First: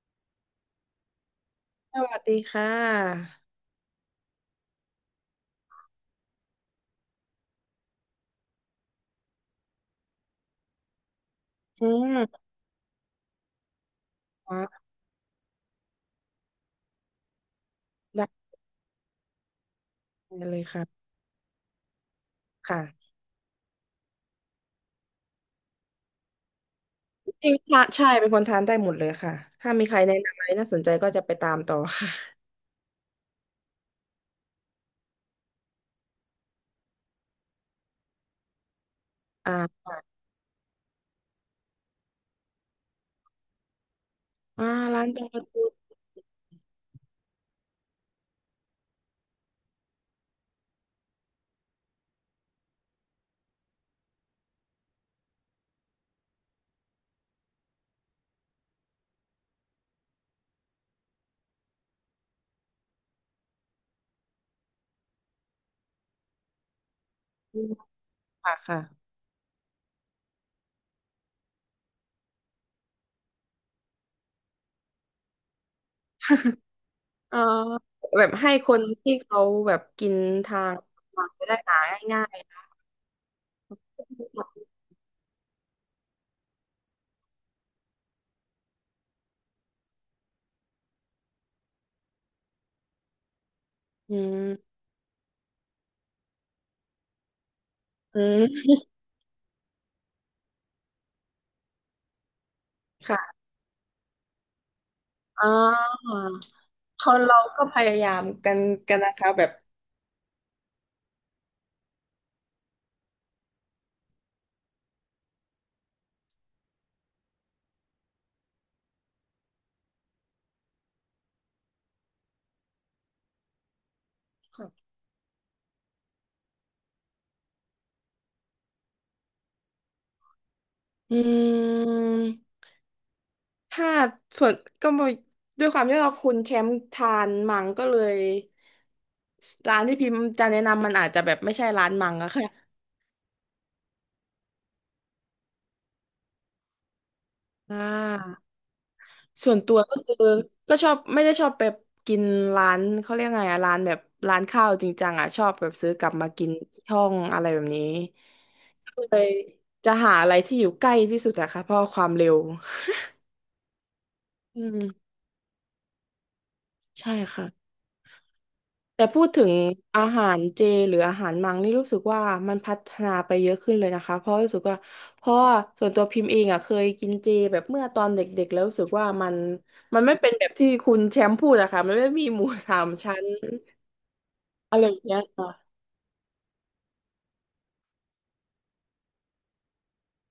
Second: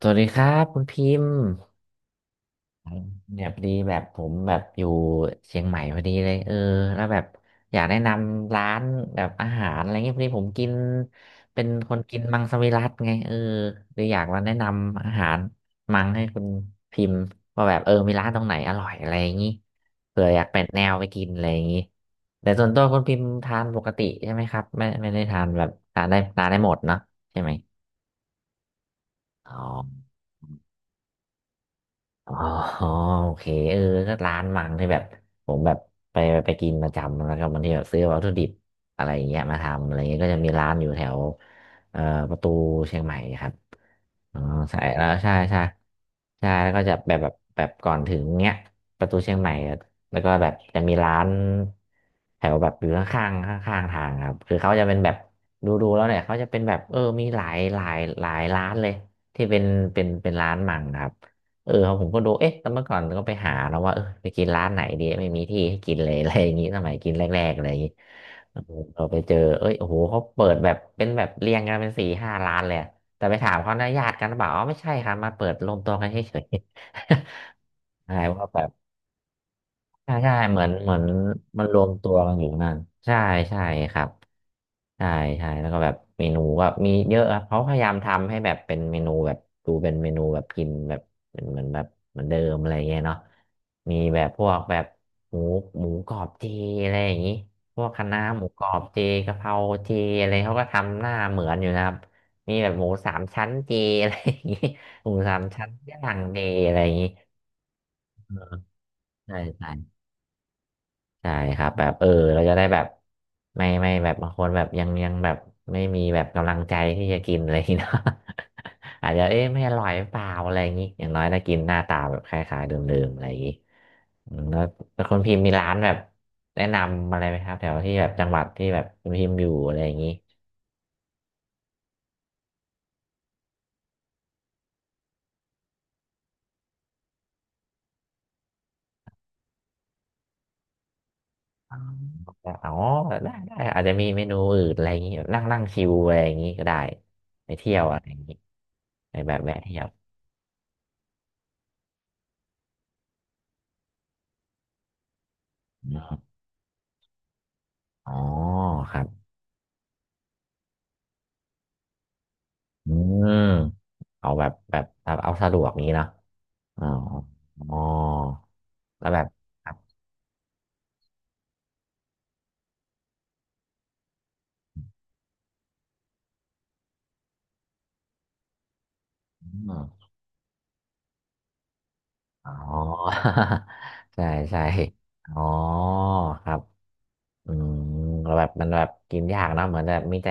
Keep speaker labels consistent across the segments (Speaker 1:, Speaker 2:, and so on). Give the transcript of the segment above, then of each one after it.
Speaker 1: สวัสดีครับคุณพิมพ์
Speaker 2: สวัสดีค่ะ
Speaker 1: เนี่ยพอดีแบบผมแบบอยู่เชียงใหม่พอดีเลยแล้วแบบอยากแนะนำร้านแบบอาหารอะไรเงี้ยพอดีผมกินเป็น
Speaker 2: อื
Speaker 1: คนกินมั
Speaker 2: ม
Speaker 1: งสวิรัติไงเลยอยากมาแนะ
Speaker 2: ค่ะ
Speaker 1: นำอาหารมังให้คุณพิมพ์ว่าแบบมีร้าน
Speaker 2: ได
Speaker 1: ตรงไหนอร่อยอะไรอย่างงี้เผื่อ
Speaker 2: ้
Speaker 1: อยาก
Speaker 2: เล
Speaker 1: เป็
Speaker 2: ย
Speaker 1: นแนว
Speaker 2: ค่ะ
Speaker 1: ไปกินอะไรอย่างงี้แต่ส่วนตัวคุณ
Speaker 2: ค่ะ
Speaker 1: พิมพ์ทานปกติใช่ไหมครับไม่ได้ทานแบบทานได้หมดเนาะใช่
Speaker 2: จ
Speaker 1: ไหม
Speaker 2: ริงๆค่ะใช่เป็นคนทานได้หมดเลยค่ะ
Speaker 1: อ๋อ
Speaker 2: ถ้ามีใครแนะนำอะไรน่าสนใจก็จะไปตามต่อค่ะ
Speaker 1: อ๋อโอเคเออก็ร้านมังที่แบบผมแบบไปไปกินประจำแล้วก็บางทีแบบซื้อวัตถุดิบอะไรอย่างเงี้ย
Speaker 2: อ่
Speaker 1: มาทำอะ
Speaker 2: า
Speaker 1: ไรเงี้ยก็จะมีร้านอยู่แถวเอ่อประตูเชียงใหม่ครับ อ๋อ
Speaker 2: อ่า
Speaker 1: ใส่
Speaker 2: ร้า
Speaker 1: แล้
Speaker 2: น
Speaker 1: ว
Speaker 2: ตรง
Speaker 1: ใช่
Speaker 2: ประ
Speaker 1: ใช่
Speaker 2: ตู
Speaker 1: ใช่แล้วก็จะแบบก่อนถึงเนี้ยประตูเชียงใหม่อะแล้วก็แบบจะมีร้านแถวแบบอยู่ข้างทางครับคือเขาจะเป็นแบบดูแล้วเนี่ยเขาจะเป็นแบบมีหลายร้านเลยที่เป็นเป็นร้านมังครับเออผมก็ดูเอ๊ะแต่เมื่อก่อนก็ไปหาแล้วว่าไปกินร้านไหนดีไม่มีที่ให้กินเลย อะไรอย่างงี้สมัยกินแรกๆอะไรอย่างงี้
Speaker 2: ค่ะ
Speaker 1: เออ
Speaker 2: ค่ะ
Speaker 1: เราไปเจอเอ้ยโอ้โหเขาเปิดแบบเป็นแบบเรียงกันเป็นสี่ห้าร้านเลยอะ แต่ไปถามเขานะญาติกันหรือเปล่าอ๋อไม่ใช่ครับมาเปิดรวมตัวกันเฉย
Speaker 2: เอ่อ
Speaker 1: ๆ อะ
Speaker 2: แบบ
Speaker 1: ว่า
Speaker 2: ให้
Speaker 1: แบ
Speaker 2: ค
Speaker 1: บ
Speaker 2: นที่เขาแบบกิ
Speaker 1: ใช่
Speaker 2: น
Speaker 1: ใช่เห
Speaker 2: ทา
Speaker 1: มือน
Speaker 2: ง
Speaker 1: เหมือน
Speaker 2: จะได้
Speaker 1: มันร
Speaker 2: หา
Speaker 1: วมตัว
Speaker 2: ง่า
Speaker 1: กัน
Speaker 2: ย
Speaker 1: อยู่นั่นใช่ใช่ครับ ใช่ใช่แล้วก็แบบเมนูก็มีเยอะครับเขาพยายามทำให้แบบเป็นเมนูแบบดูเป็นเมนูแบบกินแบบเป็นเหมือนแบบเหมือนเดิมอะไรเงี้ยเนาะมี
Speaker 2: ๆอื
Speaker 1: แบบพ
Speaker 2: ม
Speaker 1: วกแบบหมูหมูกรอบเจอะไรอย่างงี้พวกคะ
Speaker 2: อ
Speaker 1: น้าหมูกรอ
Speaker 2: ืม
Speaker 1: บเจกะเพราเจอะไรเขาก็ทำหน้าเหมือนอยู่นะครับมีแบบหมูสาม
Speaker 2: ค่ะ
Speaker 1: ชั้นเจอะไรอย่างงี้หมูสาม
Speaker 2: อ่
Speaker 1: ชั้นย่า
Speaker 2: า
Speaker 1: งเจอะไรอย่าง
Speaker 2: ค
Speaker 1: งี้
Speaker 2: นเราก็พยายามกันนะคะ
Speaker 1: ใช่
Speaker 2: แบบ
Speaker 1: ใช่ ใช่ครับแบบเราจะได้แบบไม่แบบบางคนแบบยังแบบไม่มีแบบกำลังใจที่จะกินอะไรอย่างงี้ เนาะ อาจจะเอ๊ะไม่อร่อยหรือเปล่าอะไรอย่างงี้อย่างน้อยถ้ากินหน้าตาแบบคล้ายๆเดิมๆอะไรอย่างงี้อืมแล้วคนพิมพ์มีร้านแบบแนะนำอะไรไหมครับแถวที่แบบจังหวัดที่แบบคุณพิมพ์อยู่อะไรอย่างงี้
Speaker 2: อืม ถ้าส่วนก็มด้วยความที่เราคุณแชมป์ทานมังก็เลยร้านที่พิมพ์จะแนะนำมันอาจจะแบบไม่ใช่
Speaker 1: อ๋อ
Speaker 2: ร้านมังอะค่ะ
Speaker 1: อ๋อได้อาจจะมีเมนูอื่นอะไรอย่างงี้นั่งนั่งชิวอะไรอย่างงี้ก็ได้ไปเที่
Speaker 2: อ่
Speaker 1: ยวอะไรอย่างงี้
Speaker 2: า
Speaker 1: ไปแบบ
Speaker 2: ส่
Speaker 1: แวะ
Speaker 2: วนตั
Speaker 1: เที่
Speaker 2: ว
Speaker 1: ยว
Speaker 2: ก็คือก็ชอบไม่ได้ชอบแบบกินร้านเขาเรียกไงอะร้านแบบร้านข้าวจริงจังอะชอบแบบซื้อกลับมากินที่ห้องอะไรแบบนี้
Speaker 1: อ๋อครั
Speaker 2: ก็เล
Speaker 1: บ
Speaker 2: ยจะหาอะไรที่อยู่ใกล้ที่สุดอะค่ะเพราะความเร็ว
Speaker 1: อืมเอาแบบ
Speaker 2: อื
Speaker 1: แบบแบ
Speaker 2: ม
Speaker 1: บเอาสะดวกนี้เนอะอ๋อ
Speaker 2: ใช่ค่ะ
Speaker 1: อ๋อ
Speaker 2: แต่
Speaker 1: แล้วแบ
Speaker 2: พู
Speaker 1: บ
Speaker 2: ดถึง
Speaker 1: ครับ
Speaker 2: อาหารเจหรืออาหารมังนี่รู้สึกว่ามันพัฒนาไปเยอะขึ้นเลยนะคะเพราะรู้สึกว่าเพราะว่าส่วนตัวพิมพ์เองอ่ะเคยกินเจแบบเมื่อตอนเด็กๆแล้วรู้สึกว่ามัน
Speaker 1: อม
Speaker 2: มันไม่เป็นแบบที่คุณแชมป์พูดอะค่ะมันไม่มีหมู
Speaker 1: อ๋อ
Speaker 2: สามชั้น
Speaker 1: ใช่ใช่
Speaker 2: อะไรอย่างเงี้ย
Speaker 1: อ๋อครับอืมแล้วแบบมันแบบกินยากเนอะเหมือนแบบมีแต่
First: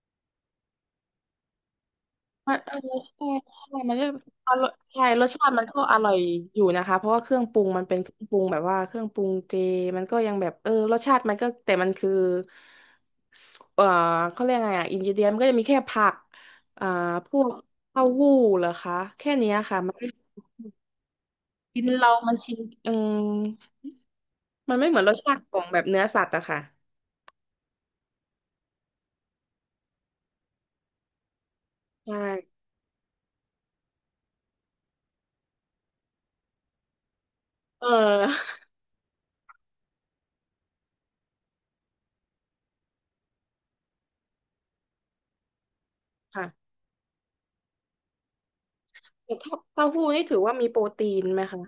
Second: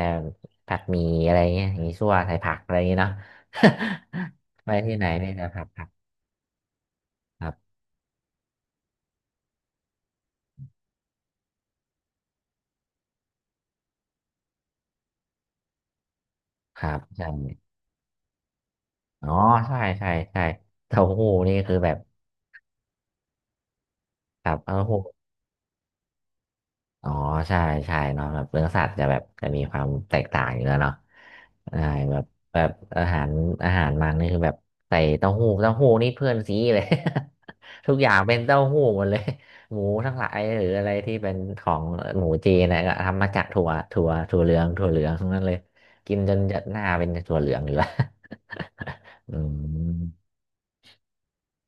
Speaker 1: ผัดหมี่อะไรเงี้ยมีซั่วใส่ผั
Speaker 2: มั
Speaker 1: ก
Speaker 2: น
Speaker 1: อะ
Speaker 2: เอ
Speaker 1: ไร
Speaker 2: อ
Speaker 1: อย่างเงี้ยเนาะ
Speaker 2: ใช่ใช่มันก็อ ร่
Speaker 1: ไป
Speaker 2: อย
Speaker 1: ที่ไห
Speaker 2: ใช่
Speaker 1: น
Speaker 2: รส
Speaker 1: นี่แต่
Speaker 2: ชาติ
Speaker 1: ผั
Speaker 2: มัน
Speaker 1: ก
Speaker 2: ก็
Speaker 1: ผัก
Speaker 2: อร่อยอยู่นะคะเพราะว่าเครื่
Speaker 1: ค
Speaker 2: อง
Speaker 1: รั
Speaker 2: ปรุง
Speaker 1: บ
Speaker 2: มันเป็นเครื่องปรุงแบบว่าเครื่องปรุงเจมันก็ยังแบบเออรสชาติมันก็แต่มันคือเออเขาเรียกไงอ่ะอินกเดียนมันก็จะมีแค่ผัก
Speaker 1: ค
Speaker 2: อ่า
Speaker 1: รับใช่
Speaker 2: พวกเต้าหู้เหรอคะ
Speaker 1: อ๋อ
Speaker 2: แค่เนี้ย
Speaker 1: ใช่
Speaker 2: ค่ะมันไม่
Speaker 1: ใช่ใช่เต้าหู้นี่คือ
Speaker 2: กิน
Speaker 1: แบบ
Speaker 2: เรามันชินเอม
Speaker 1: ครับ
Speaker 2: มั
Speaker 1: เต้า
Speaker 2: นไม่เห
Speaker 1: หู้
Speaker 2: มือนรสชาติของแบบเนื้อสัตว์อะค่ะ
Speaker 1: อ๋อใช่ใช่เนาะแบบเนื้อสัตว์จะแบบจะมีความแตกต่างอยู่แล้วเนาะใช่แบ
Speaker 2: ใช่
Speaker 1: บแบบอาหารอาหารมันนี่คือแบบใส่เต้าหู้เต้าหู้นี่เพื่อนซีเลย
Speaker 2: เอ
Speaker 1: ทุกอย่าง
Speaker 2: อ
Speaker 1: เป็นเต้าหู้หมดเลยหมูทั้งหลายหรืออะไรที่เป็นของหมูจีนนะก็ทำมาจากถั่วถั่วเหลืองถั่วเหลืองทั้งนั้นเลยกินจน
Speaker 2: ค่ะ
Speaker 1: หน้าเป็นถั่วเหลืองอยู่แล้ว อื
Speaker 2: แต่ถ้า
Speaker 1: ม
Speaker 2: เต้าหู้นี่ถือว่ามีโปรตีนไหมคะ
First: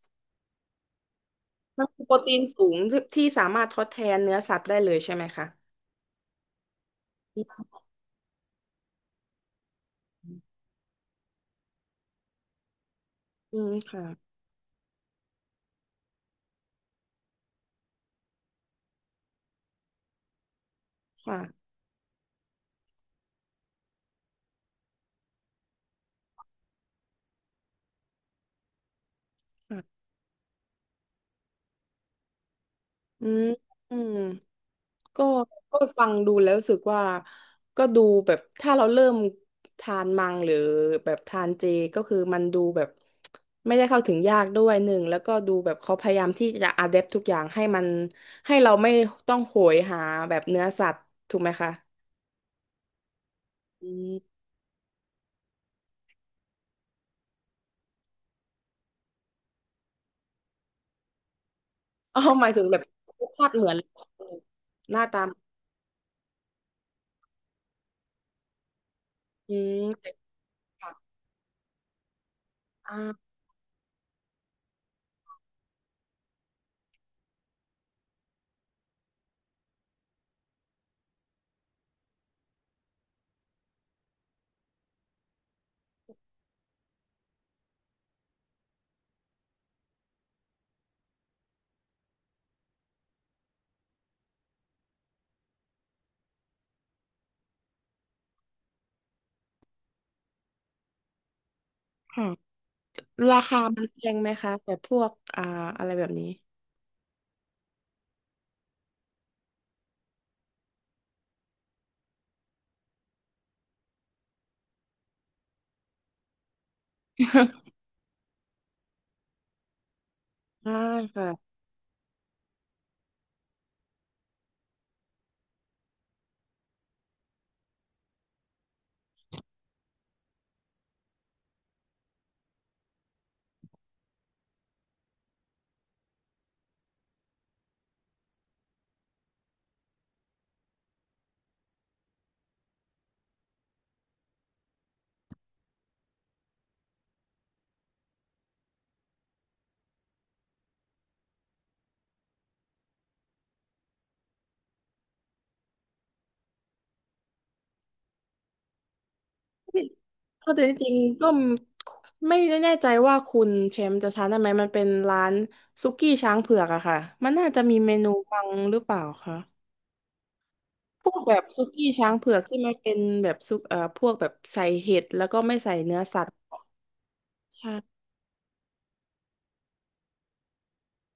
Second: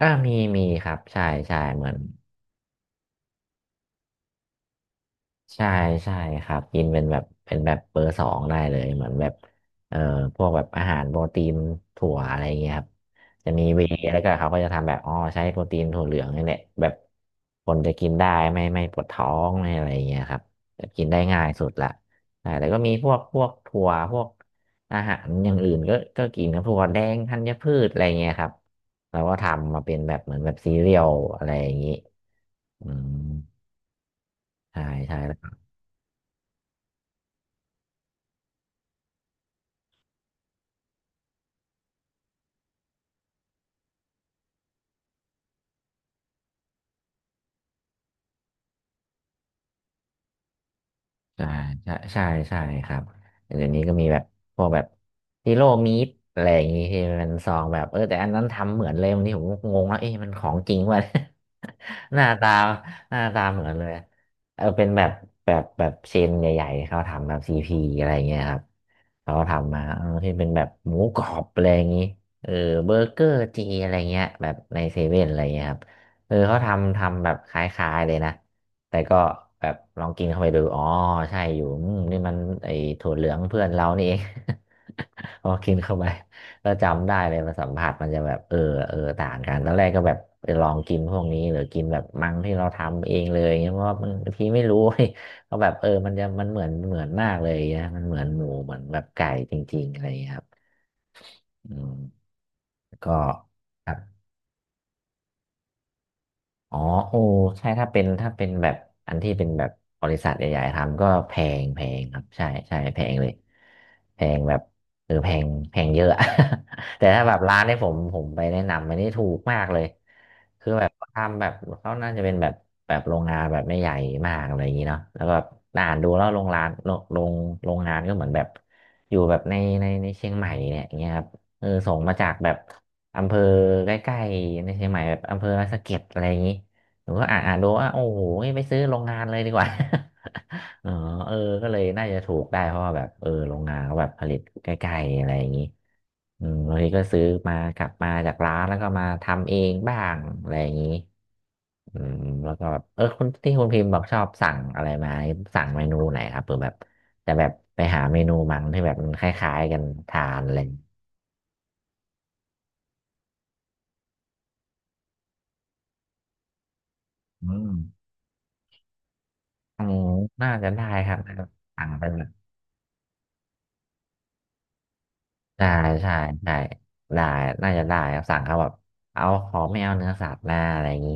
Speaker 1: อ่ามีครับใช่ใช่เห
Speaker 2: มัน
Speaker 1: มือน
Speaker 2: คือโปรตีนสูงที่สามารถทดแทนเนื้อสัตว์ได้เลยใช่ไหมคะ
Speaker 1: ใช่ใช่ครับกินเป็นแบบ
Speaker 2: อื
Speaker 1: เป็นแบบเบ
Speaker 2: ม
Speaker 1: อร์สองได้เลยเหมือนแบบเอ่อพวกแบบอาหารโปรตีนถั่วอะไรอย่างเงี้ยครับจะ
Speaker 2: อื
Speaker 1: มี
Speaker 2: ม
Speaker 1: เวย์แล้วก็
Speaker 2: ค่ะ
Speaker 1: เขาก็จะทำแบบอ๋อใช้โปรตีนถั่วเหลืองนี่แหละแบบคนจะกินได้ไม่ปวดท้องไม่อะไรอย่างเงี้ยครับแบบกินได้ง่ายสุ
Speaker 2: ค่ะ
Speaker 1: ดละใช่แล้วก็มีพวกถั่วพวกอาหารอย่างอื่นก็กินครับถั่วแดงธัญพืชอะไรเงี้ยครับเราก็ทำมาเป็น
Speaker 2: ค่ะ
Speaker 1: แบบเหมือนแบบซีเรียลอะไรอย่างงี้อืม
Speaker 2: อืมอืม
Speaker 1: ใช่ใช่
Speaker 2: ก็ก็ฟังดูแล้วรู้สึกว่าก็ดูแบบถ้าเราเริ่มทานมังหรือแบบทานเจก็คือมันดูแบบไม่ได้เข้าถึงยากด้วยหนึ่งแล้วก็ดูแบบเขาพยายามที่จะอะแดปทุกอย่างให้มันให้เราไม่ต้องโหยหาแบบเนื้อสัตว์ถูก
Speaker 1: ใช่
Speaker 2: ไหมคะ
Speaker 1: ใช่ใช่ใช่ครับเดี๋ยวนี้
Speaker 2: อื
Speaker 1: ก็มี
Speaker 2: ม
Speaker 1: แบบพวกแบบฮีโร่มีดอะไรอย่างงี้ที่มันซองแบบแต่อันนั้นทำเหมือนเลยวันนี้ผมก็งงแล้วเอ๊ะมันของจริงวะ ห
Speaker 2: อ๋อ
Speaker 1: น้า
Speaker 2: หมา
Speaker 1: ตา
Speaker 2: ยถึงแบบ
Speaker 1: หน้า
Speaker 2: รส
Speaker 1: ตา
Speaker 2: ชาติ
Speaker 1: เห
Speaker 2: เห
Speaker 1: มือ
Speaker 2: มื
Speaker 1: น
Speaker 2: อน
Speaker 1: เลยเป็น
Speaker 2: ห
Speaker 1: แบ
Speaker 2: น้า
Speaker 1: บ
Speaker 2: ตา
Speaker 1: เชนใหญ่ๆเขาทำแบบซีพีอะไรอย่างเงี้ยครับเขา
Speaker 2: อื
Speaker 1: ทำ
Speaker 2: ม
Speaker 1: มา
Speaker 2: เป็ด
Speaker 1: ที่เป็นแบบหมู
Speaker 2: ค่ะ
Speaker 1: กรอบอะไรอย่างงี้เออเบ
Speaker 2: อ่
Speaker 1: อร์เกอ
Speaker 2: า
Speaker 1: ร์จีอะไรเงี้ยแบบในเซเว่นอะไรเงี้ยครับเขาทำแบบคล้ายๆเลยนะ แต่ก็แบบลองกินเข้าไปดูอ๋อใช่อยู่อืมนี่มันไอ้ถั่วเหลืองเพื่อนเรานี่เอง พอกินเข้าไปก็จำได้เลยมาสัมผัสมันจะแบบต่างกันตอนแรกก็แบบไปลองกินพวกนี้หรือกินแบบมังที่เราทำเองเลยเงี้ยเพราะว่ามันบางทีไม่รู้ ก็แบบมันจะมันเหมือนมากเลยนะมันเหมือนหมูเหมือนแบบไก่จริงๆอะไรอย่างเงี้ยครับอืม
Speaker 2: ค่ะ
Speaker 1: ก็
Speaker 2: ราคามั
Speaker 1: ค
Speaker 2: น
Speaker 1: รับ
Speaker 2: แพงไหมคะแต่พวกอ่าอะไรแบบนี้
Speaker 1: อ๋อโอ้ใช่ถ้าเป็นแบบอันที่เป็นแบบบริษัทใหญ่ๆทำก็แพงครับใช่ใช่แพงเลยแพงแบบเออแพงแพงเยอะ แต่ถ้าแบบร้านที่ ผมไปแนะนำมันนี่ถูกมากเลยคือ
Speaker 2: อ่า
Speaker 1: แบบทำแบ
Speaker 2: ค่ะ
Speaker 1: บเขาน่าจะเป็นแบบแบบโรงงานแบบไม่ใหญ่มากอะไรอย่างนี้เนาะแล้วก็แบบอ่านดูแล้วโรงงานโรงงานก็เหมือนแบบอยู่แบบในเชียงใหม่เนี่ยอย่างเงี้ยครับส่งมาจากแบบ อำเภอใกล้ๆในเชียงใหม่แบบอำเภอสะเก็ดอะไรอย่างนี้หนูก็อ่านดูว่าโอ้โหไปซื้อโรงงานเลยดีกว่า เออเออก็เลยน่าจะถูกได้เพราะว่าแบบโรงงานเขาแบบผลิตใกล้ๆอะไรอย่างนี้อืมบางทีก็ซื้อมากลับมาจากร้านแล้วก็มาทำเองบ้างอะไรอย่างนี้อืมแล้วก็แบบคุณที่คุณพิมพ์บอกชอบสั่งอะไรมาสั่งเมนูไหนครับเผื่อแบบแต่แบบไปหาเมนูมันที่แบบมันคล้ายๆกันทาน
Speaker 2: เพ
Speaker 1: อะ
Speaker 2: ราะ
Speaker 1: ไรอ
Speaker 2: แต่
Speaker 1: ย่า
Speaker 2: จ
Speaker 1: งงี้
Speaker 2: ริงๆก็ไม่แน่ใจว่าคุณแชมป์จะทานได้ไหมมันเป็นร้านซุกี้ช้างเผือกอะค่ะมัน
Speaker 1: อื
Speaker 2: น่าจะ
Speaker 1: ม
Speaker 2: มีเมนูบังหรือเปล่าคะ
Speaker 1: อ๋อน่าจะได้
Speaker 2: พ
Speaker 1: ค
Speaker 2: ว
Speaker 1: รับ
Speaker 2: กแบ
Speaker 1: น่า
Speaker 2: บ
Speaker 1: จะ
Speaker 2: ซุ
Speaker 1: สั่
Speaker 2: กี้
Speaker 1: งไป
Speaker 2: ช้าง
Speaker 1: แบบ
Speaker 2: เผือกที่มันเป็นแบบซุกพวกแบบใส่เห็ดแล้วก็ไม่
Speaker 1: ใช่
Speaker 2: ใส่เนื้อ
Speaker 1: ใช่
Speaker 2: สัตว์
Speaker 1: ใช่ได้น่าจะได้
Speaker 2: ใช่
Speaker 1: ครับสั่งเขาแบบเอาขอไม่เอาเนื้อสัตว์หน้าอะไรอย่างนี้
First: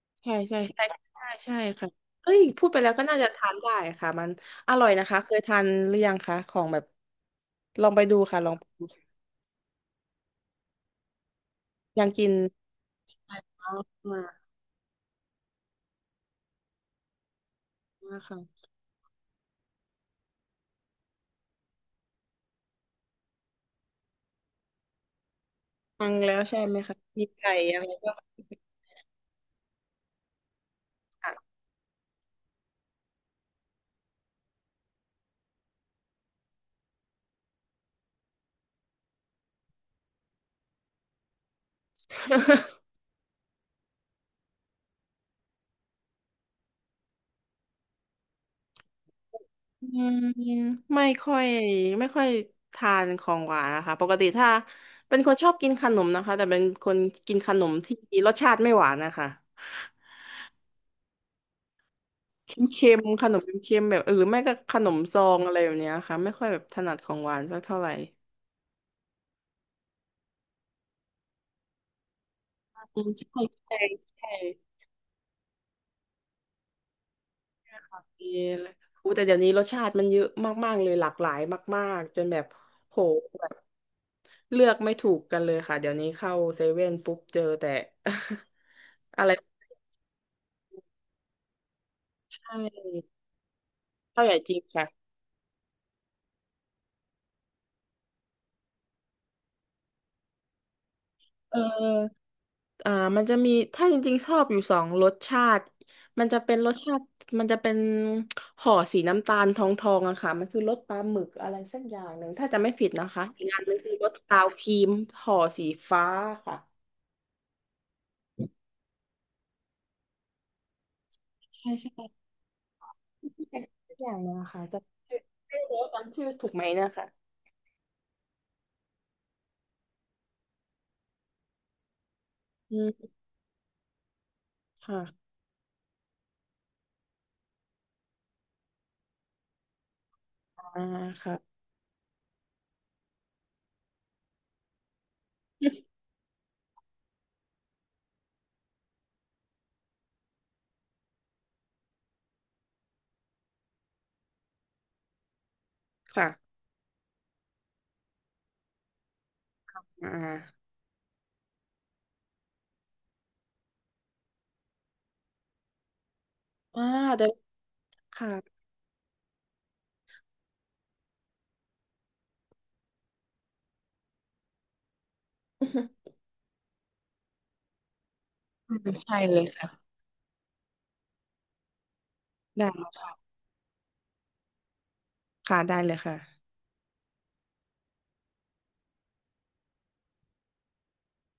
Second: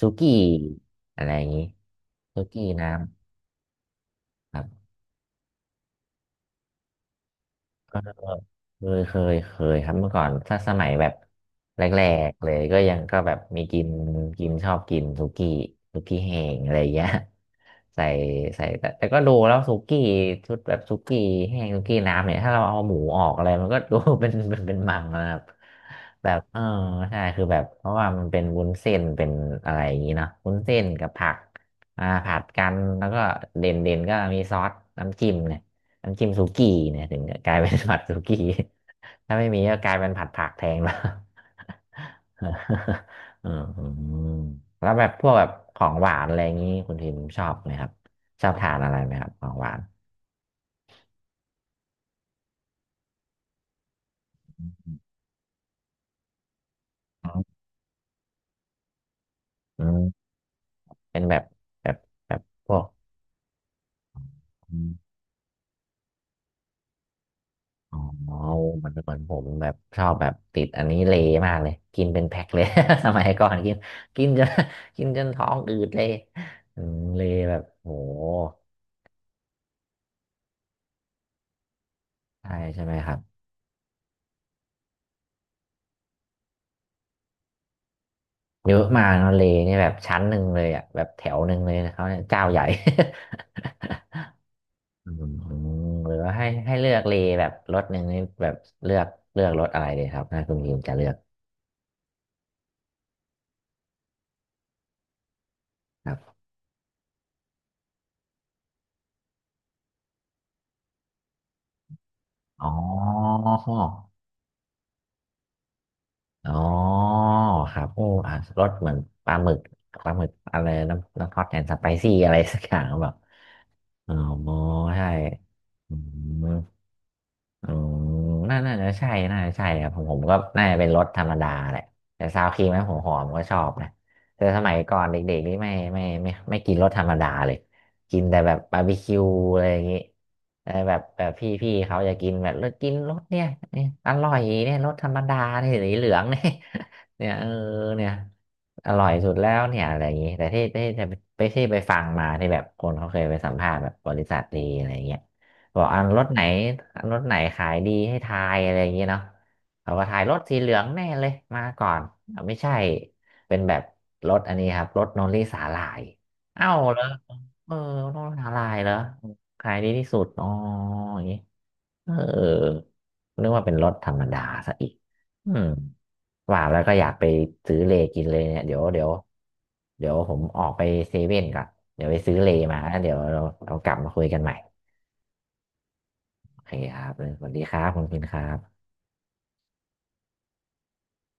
Speaker 1: สุกี้
Speaker 2: ใช่ใช่ใช่
Speaker 1: อะ
Speaker 2: ใช่
Speaker 1: ไรอย่าง
Speaker 2: ใช่
Speaker 1: นี้
Speaker 2: ค่ะเอ้
Speaker 1: สุ
Speaker 2: ย
Speaker 1: กี้
Speaker 2: พูดไปแล้ว
Speaker 1: น้ำ
Speaker 2: ก็น่าจะทานได้ค่ะมัน
Speaker 1: ครั
Speaker 2: อร่
Speaker 1: บ
Speaker 2: อยนะคะเคยทานหรือยังคะของแบบลองไปดูค่ะลองไปดู
Speaker 1: เคยครับเมื่อก่อนถ้าสมัยแบบแร
Speaker 2: ยังกิ
Speaker 1: ก
Speaker 2: น
Speaker 1: ๆเลยก็ยังก็แบบมี
Speaker 2: อ๋อ
Speaker 1: กิน
Speaker 2: มา
Speaker 1: กิ
Speaker 2: ก
Speaker 1: นชอบกินสุกี้สุกี้แห้งอะไรอย่างเงี้ยใส่
Speaker 2: มากค่ะ
Speaker 1: แต่ก็ดูแล้วสุกี้ชุดแบบสุกี้แห้งสุกี้น้ำเนี่ยถ้าเราเอาหมูออกอะไรมันก็ดู เป็นมังนะครับ
Speaker 2: ฟัง
Speaker 1: แบ
Speaker 2: แล้
Speaker 1: บ
Speaker 2: วใช่ไหมคะ
Speaker 1: ใช่
Speaker 2: มี
Speaker 1: คือ
Speaker 2: ไก่
Speaker 1: แบบ
Speaker 2: อะ
Speaker 1: เพ
Speaker 2: ไร
Speaker 1: ราะว่า
Speaker 2: ก็
Speaker 1: มันเป็นวุ้นเส้นเป็นอะไรอย่างงี้เนาะวุ้นเส้นกับผั
Speaker 2: ค่ะ
Speaker 1: กอ่าผัดกันแล้วก็เด่นก็มีซอสน้ำจิ้มเนี่ย น้ำจิ้มสุกี้เนี่ยถึงจะกลายเป็นผัดสุกี้ ถ้าไม่มีก็กลายเป็นผัดผักแทนแล้ว อืมแล้วแบบพวกแบบของหวานอะไรอย่างนี้คุณทิมชอบไหมครับชอบทานอะไรไหมครับของหวาน
Speaker 2: อืมไม่ค่อยไม่ค่อยทานของหวานนะคะปกติถ้าเป็นคนชอบกินขนมนะคะแต่เป็นคนกินขนมที่รสชาติไม่หวานนะคะ
Speaker 1: อืมเป็นแบบแบบแบบ
Speaker 2: เ
Speaker 1: พวก
Speaker 2: ค็มๆขนมเค็มๆแบบเออหรือไม่ก็
Speaker 1: อ
Speaker 2: ขนม
Speaker 1: ม
Speaker 2: ซองอะไรแบบเนี้ยค่ะไม่ค่อยแบบถนัดของหวานสักเท่าไหร่
Speaker 1: อ๋อมันเนเหมือนผมแบบชอบแบบติดอันนี้เลมากเลยกินเป็นแพ็คเลย
Speaker 2: อื
Speaker 1: ส
Speaker 2: ม
Speaker 1: มัย
Speaker 2: ใช่
Speaker 1: ก่อนกิน
Speaker 2: ใช่
Speaker 1: กิน
Speaker 2: ใช่
Speaker 1: จน กินจนท้องอืดเลยอืมเลแบบโห
Speaker 2: มีอะไรอู้แต่เดี๋ยวนี้รสชาติมันเยอะมากๆเลยหลากหลายมากๆจนแบบ
Speaker 1: ใช่ใช่ไหม
Speaker 2: โห
Speaker 1: ครับ
Speaker 2: แบบเลือกไม่ถูกกันเลยค่ะเดี๋ยวนี้เข้าเซเว่นปุ๊บเจอแต่
Speaker 1: เยอะมาก
Speaker 2: อะ
Speaker 1: นะ
Speaker 2: ไร
Speaker 1: เลเนี่ยแบบชั้นหนึ่งเลยอ่ะแบบแถวหนึ่งเลยนะเขาเนี่ย
Speaker 2: ใช
Speaker 1: เจ้าใหญ่
Speaker 2: ่ข้าวใหญ่จริง ค่ะ
Speaker 1: อืมหรือว่าให้เลือกเลแบบรถหนึ่งนี่แบบเลือกเลือกรถอะไรเลยครับถ้าคุณพิมพ์จะเลือก
Speaker 2: เออ อ่ามันจะมีถ้าจริงๆชอบอยู่สองรสชาติ
Speaker 1: ค
Speaker 2: มัน
Speaker 1: รับ
Speaker 2: จะเป็นรสชาติมันจะเป็นห่อสีน้ำตาลทองๆอะค่ะมันคือรสปลาหมึกอะไรสักอย่างหนึ่งถ้าจะ
Speaker 1: อ๋อ
Speaker 2: ไม่ผิดนะคะอีกอันหนึงคือรสซาวครีมห่อสีฟ้า
Speaker 1: อ๋อ
Speaker 2: ค่ะ
Speaker 1: ครับโอ้อ่ะรสเหมือนปลาหมึกปลาหมึกอะไรน้ำฮอตแอนด์
Speaker 2: ใช่
Speaker 1: สไป
Speaker 2: ใช่
Speaker 1: ซี่อะไรสักอย่างหรือเปล่า
Speaker 2: สักอ
Speaker 1: อ๋อ
Speaker 2: ย่างหนึงอะค่ะจะ
Speaker 1: ใช่
Speaker 2: ไม่รู้ว่า
Speaker 1: อื
Speaker 2: จำชื่อ
Speaker 1: ม
Speaker 2: ถูกไหมนะคะ
Speaker 1: อ๋อน่าจะใช่น่าจะใช่ครับผมก็น่าจะเป็นรถธรรมดาแหละแต่ซาวครีม
Speaker 2: อื
Speaker 1: ไผม
Speaker 2: ม
Speaker 1: หอมก็ชอบนะแต่สมัยก่อน
Speaker 2: ค่ะ
Speaker 1: เด็กๆนี่ไม่กินรสธรรมดาเลยกินแต่แบบบาร์บีคิวอะไรอย่างงี้แต่
Speaker 2: อ่า
Speaker 1: แบบแบบ
Speaker 2: ค่ะ
Speaker 1: พี่เขาจะกินแบบเลิกกินรสเนี่ยเนี่ยอร่อยเนี่ยรสธรรมดาเนี่ยสีเหลืองเนี่ย เนี่ยเนี่ยอร่อยสุดแล้วเนี่ยอะไรอย่างงี้แต่ที่จะไปฟังมาที่แบบคนเขาเคยไปสัมภาษณ์แบบบริษัทดีอะไรอย่างเงี้ย บอกอันรถ
Speaker 2: ค่ะ
Speaker 1: ไหนอันรถไหนขายดีให้ทายอะไรอย่างเงี้ยเนาะเขาก็
Speaker 2: อ่
Speaker 1: ทายรถสีเห
Speaker 2: า
Speaker 1: ลืองแน่เลยมาก่อนอ่ะไม่ใช่เป็นแบบรถอันนี้ครับรถโนริสาหร่ายเอ้า
Speaker 2: อ่า
Speaker 1: เหรอ
Speaker 2: เดี๋ยว
Speaker 1: เออรถ
Speaker 2: ค่ะ
Speaker 1: สาหร่ายเหรอขายดีที่สุดอ๋ออย่างงี้เออนึกว่าเป็นรถธรรมดาซะอีกอืมว่าแล้วก็อยากไปซื้อเลกินเลยเนี่ยเดี๋ยวเดี๋ ยว
Speaker 2: ใช่เลยค่ะ
Speaker 1: เดี๋ยวผมออกไปเซเว่นก่อนเดี๋ยวไปซื้อเล
Speaker 2: ได้
Speaker 1: มาแล้วเดี๋ยว
Speaker 2: ค่ะ
Speaker 1: เรากลับมาคุยกันใหม่
Speaker 2: ค่ะได้เลยค่ะ
Speaker 1: โอเคครับสวัสดีครับคุณพินครับ